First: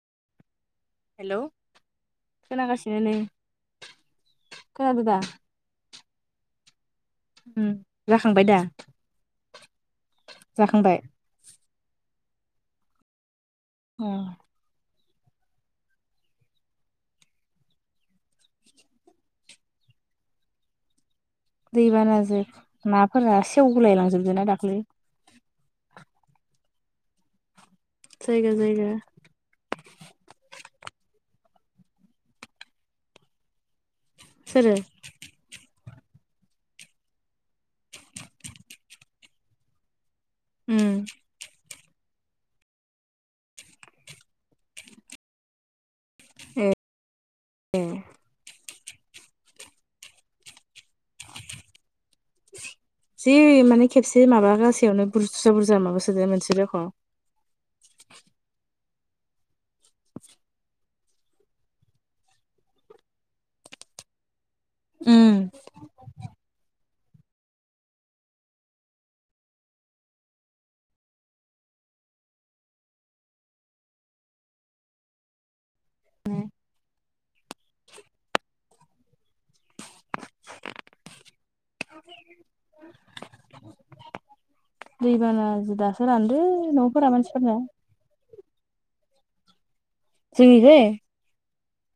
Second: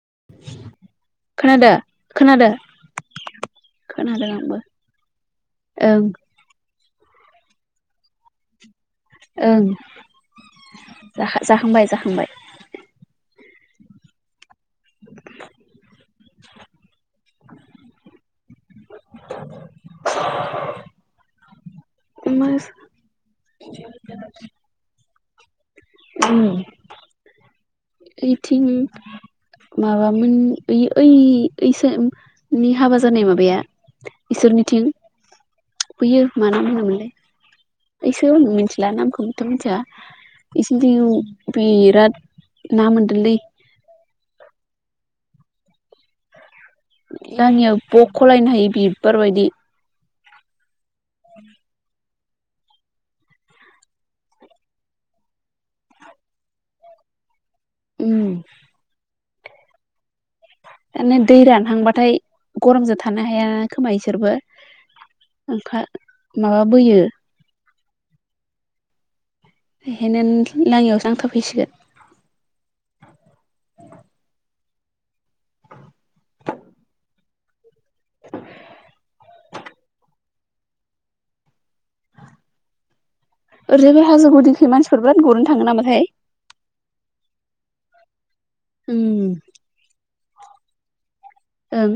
[inaudible] [unintelligible] Hello खोनादो खोनादो खोनागासिनो नै खोनादों आंबो खोनादों दा? ओं जाखांबाय दा? ओं जाखांबाय जाखांबाय जाखांबाय। अ [inaudible] दैबानाजों नाफोरा सेवगुलाय लांजोबदों ना दाख्लै उम जायगा ओइथिं जायगा माबामोन ओय ओय ओयसोरनि हाबा जानाय माबाया सोरो? इसोरनिथिं बैयो मा नाम होनोमोनलाय [inaudible] मिथिला नामखौबोथ' मिथिया इसे उम बेराद ना मोनदोंलै लांयिआव ए बख'लायनो हायो बिबार बायदि [inaudible] जि माने खेबसे माबा गासयावनो बुरजा बुरजा माबासोदो मोनसे रख'म उम माने दै रानहांबाथाय गरमजों थानो हायााना खोमा इसोरबो। उम [inaudible] माबा बोयो बेखायनो लाङियावसो नांथाबफैसिगोन [unintelligible] ओरैजायबो हाजो गुदिखै मानसिफोर [unintelligible] बिराद गुरनो दैबाना थाङो जि नामाथाय दासो रानदों न'फोरा मानसिफोरनो उम जोंनिखै? ओं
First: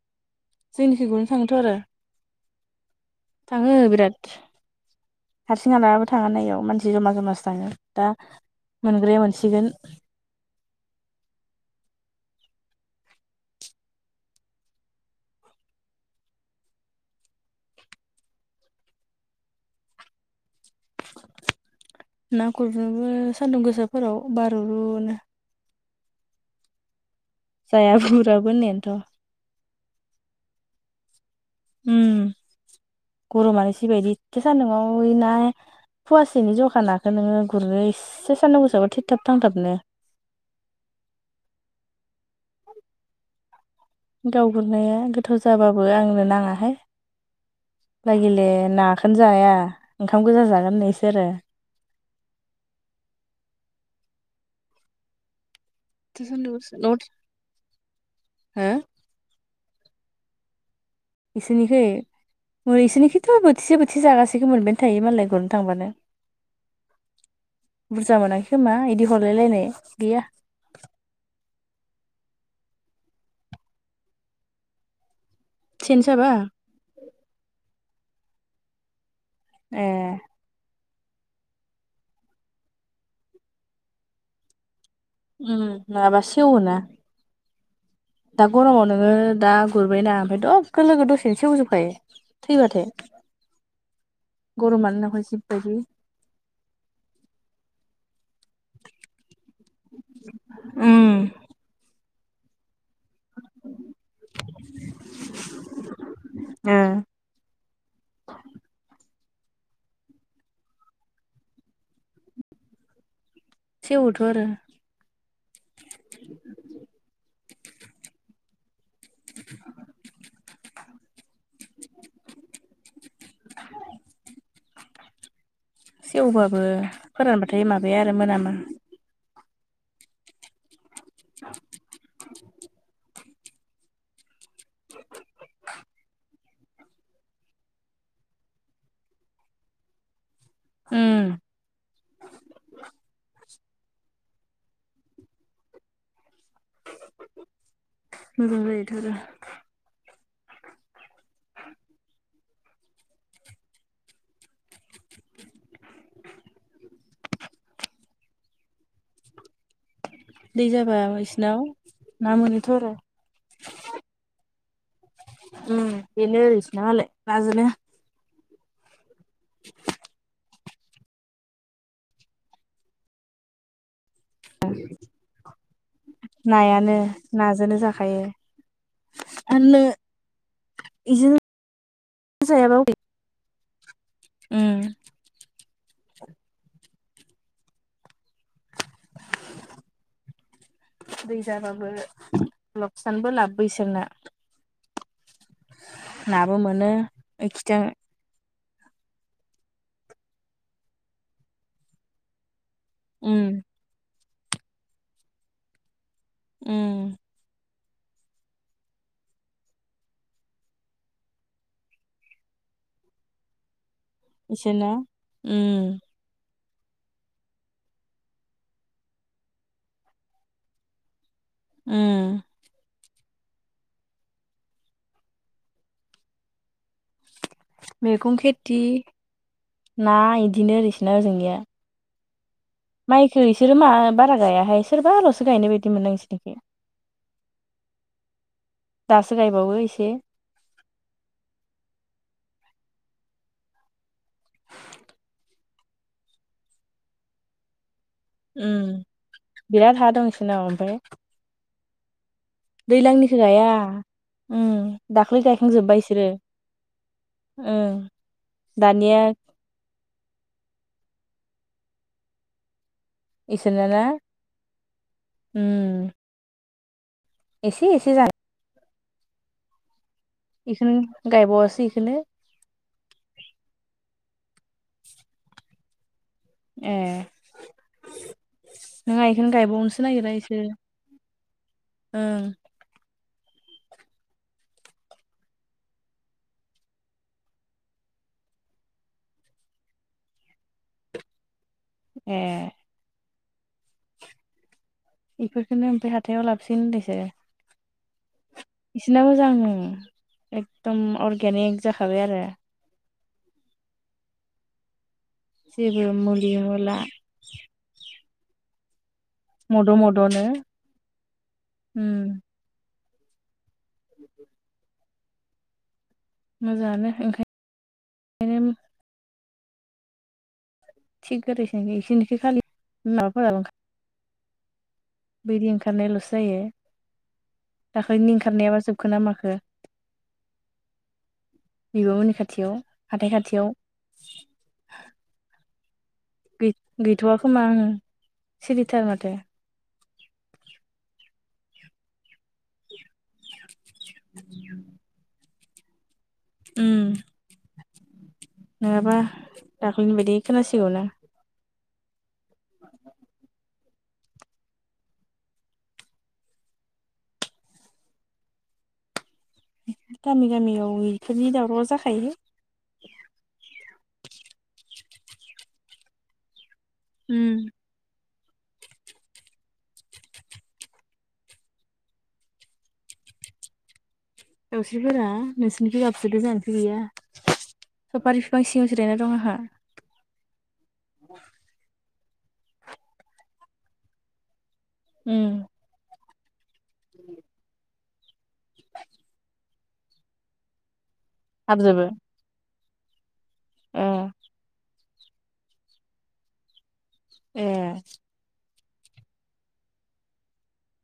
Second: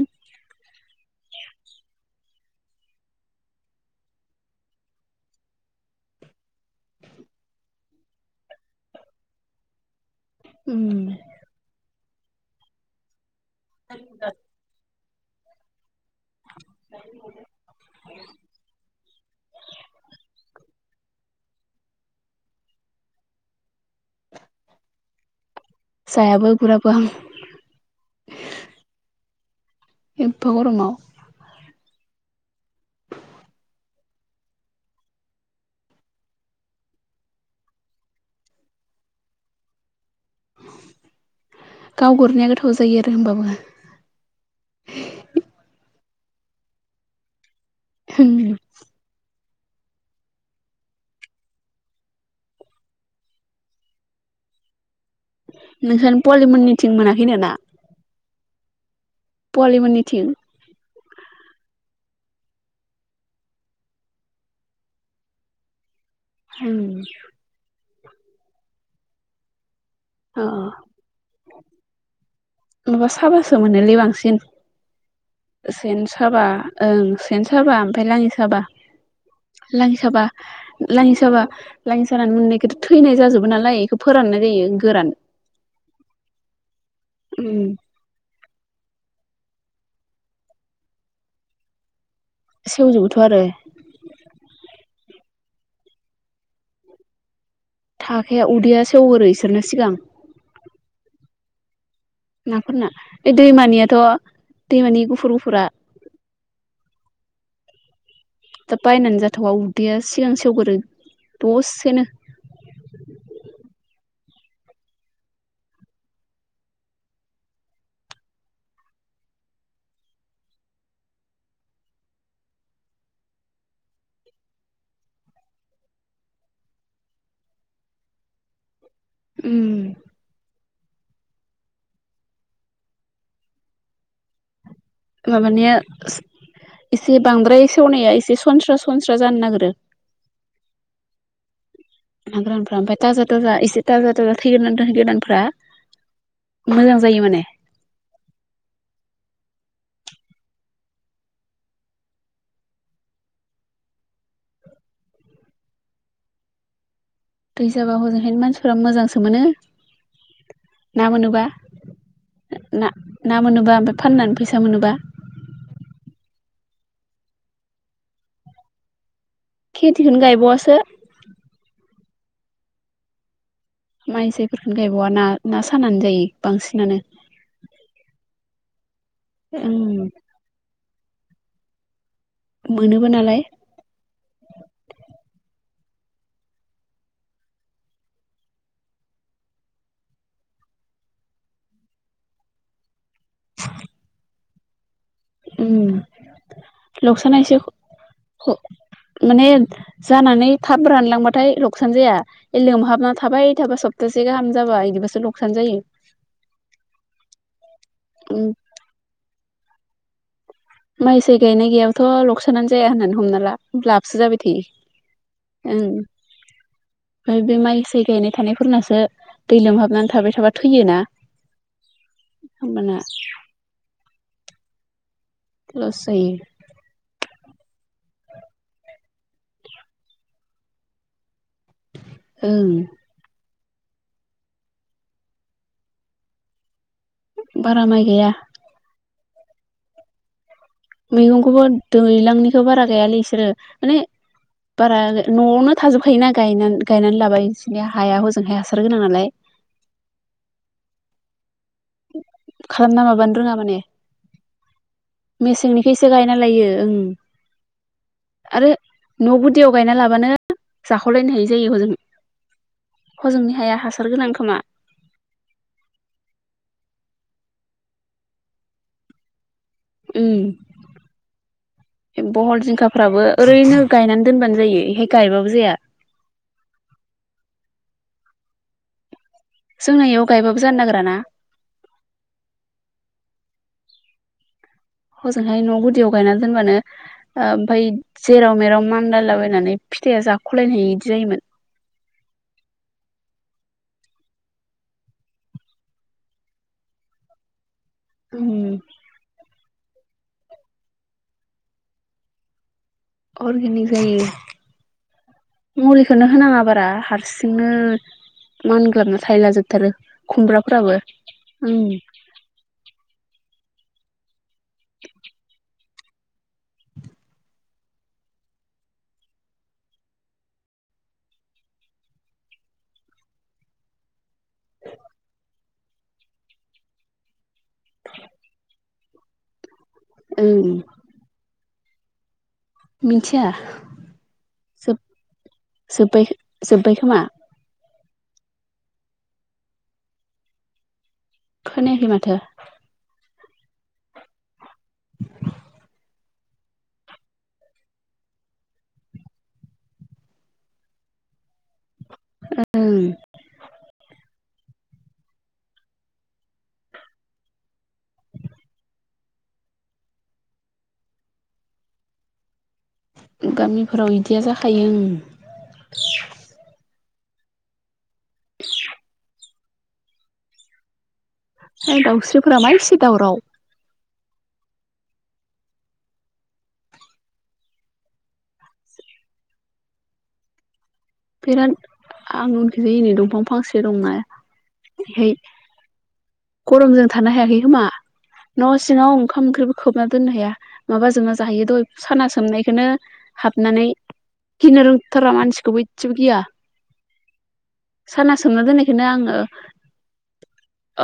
जोंनिखैबो थांओथ' आरो थाङो बिराद हारसिं हलाबो थाङाना एयाव मानसि जमा जमासो थाङो दा मोनग्राया मोनसिगोन उम [inaudible] [unintelligible] ना गुरनोबो सान्दुं गोसाफोराव बारुरुनो जायाबो गुराबो हां जाया गुराबो होननायानोथ' एम्फा गरमाव उम गरमानो जिबायदि एथ सान्दुंआव ना फुवासेनि जखा नाखौ नोङो गुरनो इसे सान्दुं गोसायाव थैथाब थांथाबनो गाव गुरनाया गोथाव जायो आरो होमबाबो नो नाङाहाय लागिले नाखौनो जाया ओंखाम गोजा जागोन नै इसोर आरो नोंसोरानो पलिमोननिथिं मोनाखै ना हा सयालि मोननिथिं बिसोरनिखै मैसोरनिखिथ' बोथिसे बोथिसे जागासिखखौ मोनबायानो थायो मालाय गुरनो थांबानो बुरजा मोनाखै खोमा बिदि हरलायलायनाय अ अ माबा साबासो मोनोलै बांसिन सेन साबा ओं सेन साबा ओमफ्राय लाङि साबा ए लांङि साबा लांङि साबा लाङि सानानै मोननायखौथ' थैनाय जाजोबो नालाय बेखौ फोराननाय जायो गोरान उम माबा सेवोना उम दा गरमाव नोङो दा गुरबायना ओमफ्राय दग लोगो दसेनो एसेवजोबखायो थैबाथाय सेवजोबोथ' आरो गरमानो न बायदि थाखाया उदैया सेवहरो इसोरनो सिगां उम नाफोरना एदैमानियाथ' दैमानि गुफुर गुफुरा ओ दा बायनानै जाथावा उदैया सिगां सेवगोरो दसेनो सेवोथ' आरो [unintelligible] [inaudible] सेवबाबो फोरानबाथाय माबाया आरो मोनामा उम [inaudible] मबानिआ एसे बांद्राय सेवनाया एसे सनस्रा सनस्रा जानो नागिरो उम ना गोरानफ्रा ओमफाय थाजा थाजा थाजा थाजा थैग्रानै दोन गोदानफ्रा मोजां जायो माने मोजां जायो थारा [inaudible] दै जाबा हजोंहायनो मानसिफोरा मोजांसो मोनो दै जाबा ना मोनोबा इसिनाव ना मोनोथ' आरो ना मोनोबा ओमफ्राय फाननानै फै सा मोनोबा उम बिनो इसना मालाय नाजोंनो खेथिखौ गायबावआसो माइ जफोरखौनो गायबावा ना ना सानानै जायो नायानो बांसिनानो आनो ओम इदिनो जायाबा मोनोबो नालाय उम [inaudible] दै जाबाबो लकसानबो लाबबो इसोरना ओम नाबो मोनो लकसानायसो एखिथां माने जानानै थाब रानलांबाथाय लकसान जाया बे लोंहाबना उम थाबाय थाबा सप्तासे गाहाम जाबा इदिबासो लकसान जायो। उम उम माइसाइ गायनाय गैयाबाथ' लकसानानो जाया होननानै हमना ला होब्ला सो जाबाय इसोरना थायो ओं उम ओमफ्राय बे माइसाइ गायनाय थानायफोरनासो दै लोमहाबनानै थाबाय थाबा थैयोना। उम होमबाना लस जायो। मैगं खेथि ना इदिनो ओरैसोना ओजोंनिया ओं ओ इसोरो मा बारा गायाहाय सोरबा आल'सो गायनाय बायदि मोनो आं इसोरनिखो बारा माइ गाइया दासो गायबावो एसे मैगंखौबो दैलांनिखौ बारा गायालै इसोरो माने बारा न'आवनो थाजोबखायोना गायनां गायनानै लाबाय इसनिया हाया हजोंहाय हासार गोनां उम नालाय। बिराद हा दं इसोरनाव ओमफ्राय खालामना दैलांनिखौ माबानो रोङा गाया माने उम दाख्लै गायखांजोब्बाय मेसेंनिखैसो इसोरो गायना लायो ओं ओं आरो दानिया न' गुदियाव गायना लाबानो जाख'लायनो हायि जायो हजों। हजोंनि हाया इसोरना ना हासार गोनां खोमा। उम एसे एसे जां इखौनो गायबावासो इखौनो ओम बहल जिंखाफ्राबो ओरैनो गायनानै दोनबानो जायो एहाय गायबाबो जाया। ए नोङा इखौनो जोंना गायबावनोसो इयाव नागिरा गायबाबो इसोरो जानो नागिराना ओं हजोंहाय न' गुदियाव गायना दोनबानो ओमफ्राय जेराव मेराव मानलालाबायनानै फिथाइआ जाखलायनो हायि इदि जायोमोन। ए इफोरखोनो ओमफ्राय हाथायाव लाबोसिन होनदोंसो उम इसोना मोजां ओम एकदम अर्गेनिक जाखाबाय आरो। अर्गेनिक जायो। जेबो मुलिखौनो मुलि होनाङा बारा मुला हारसिंनो मानग्लोबना थायला जोबथारो मद' मद'नो खुमब्राफोराबो ओम। उम मोजाङानो ओंखाय नो थिग गोदैसिन जायो [unintelligible] खालि माबाफोराबो इदि ओंखारनायाल'सो जायो दाखैनि ओंखारनायाबा जोबखोन ना माखो। ओं बिब'मोननि खाथियाव हाथाय मिथिया खाथियाव जोब जोब्बाय गै जोब्बाय गैथ'वा खोमा ओं। सिरिथार माथो। खोनायाखै माथो। [inaudible] उम नङाबा दाख्लैनि बायदि खोनसिगौ ना। ओं गामि गामियाव बेफोरनि दावराव जाखायो। गामिफोराव इदिया जाखायो ओं। उम ओ दाउस्रिफोरा मा एसे दावराव? दावस्रिफोरा नोंसोरनिखै गाबसोदों जोंहानिथि गैया। सफारि बिफां सिङाव जिरायना दं आंहा। बिराद आं उनखै एनै दंफां फांसे दंना बेहाय उम। गरमजों थानो हायाखै खोमा न' सिङाव ओंखाम ओंख्रिबो खोबना दोननो हाया माबाजोंना जाहैयो दहाय हाबजोबो साना सोमनायखौनो हाबनानै ए गिनो रोंथारा मानसिखौबो इसेबो गिया ए साना सोमना दोननाय बेखायनो आङो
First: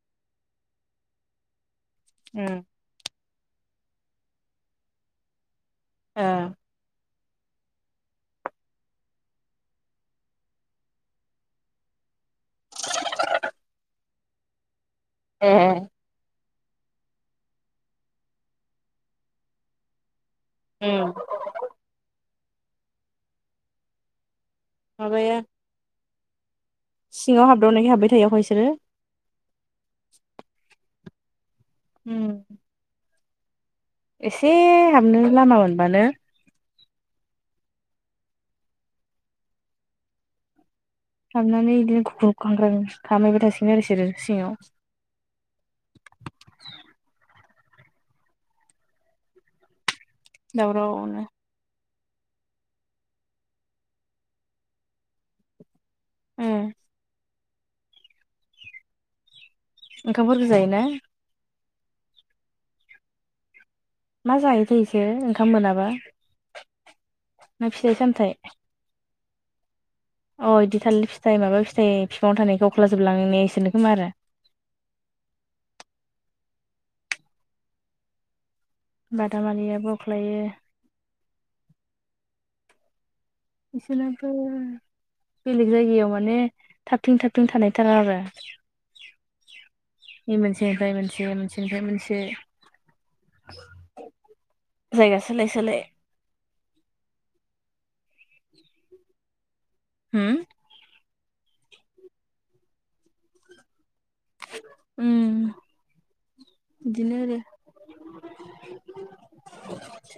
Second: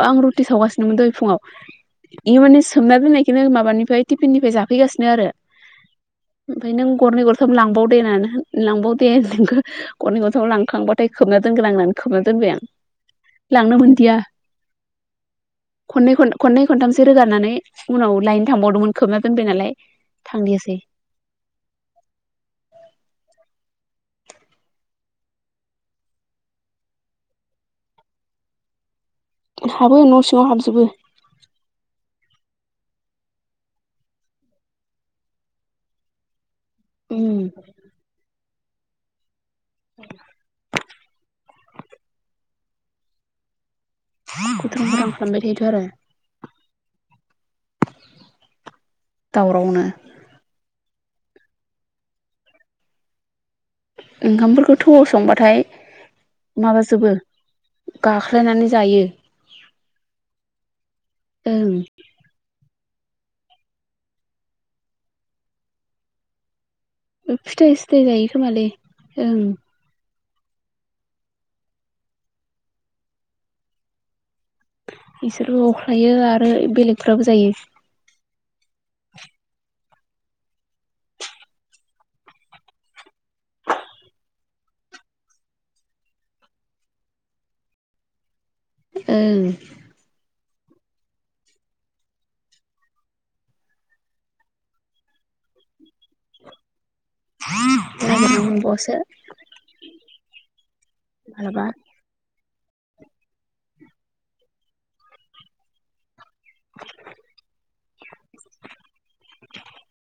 आं रुटि सावगासिनोमोन दहाय फुङाव इयो उम माने सोमनाय दोननायखौनो माबानिफ्राय टिफिननिफ्राय जाफैगासिनो आरो ए ओमफ्राय नों गरनै गरथाम लांबावदेनो लांबावदे नोंखौ गरनै गरथाम लांखांबाथाय खोबना दोनगोन आं होननानै खोबना दोनबाय आं लांनो मोनदिया। ए खननै खननै खनथामसो रोगानानै उनाव लायनो थांबावदोंमोन खोबना दोनबाय नालाय। थांनायासै उम माबाया सिङाव हाबदावनायखाय हाबबाय थाया बिसोरो हाबो न' सिङाव हाबजोबो। उम एसे हाबनो लामा मोनबानो उम। [inaudible] हाबनानै गिदिंनो खुग्लुब खांग्रा खालामसै बाय थासिगोन आरो इसोरो उलथां सिङाव। फालथां खालामबाय थायोथ' आरो दावरावनो दावरावनो ओंखामफोरखौ थौआव संबाथाय उम माबाजोबो गाख्लायनानै जायो। ओंखामफोररखौ जायोना? ओं। मा जायोथाय बिसोर ओंखाम मोनाबा? ना फिथाइ सिथाय जायो सामथाइ खोमालै ओं। अ बिदि थालिर फिथाइ माबा फिथाइ बिफाङाव थानायफोरखौ अख्लाजोबलांनाया इसोरनो खोमा आरो बिसोरबो अख्लायो आरो बेलेगफ्राबो जायो। बादामालियाबो अख्लायो- बिसोराबो बेलेग जायगायाव माने थाबथिं थाबथिं थानाय थाङा आरो ओं मोनसेनिफ्राय मोनसे मोनसेनिफ्राय मोनसे जायगा सोलाय सोलाय नागिरनो मोनबावयासो ह मालाबा उम बिदिनो आरो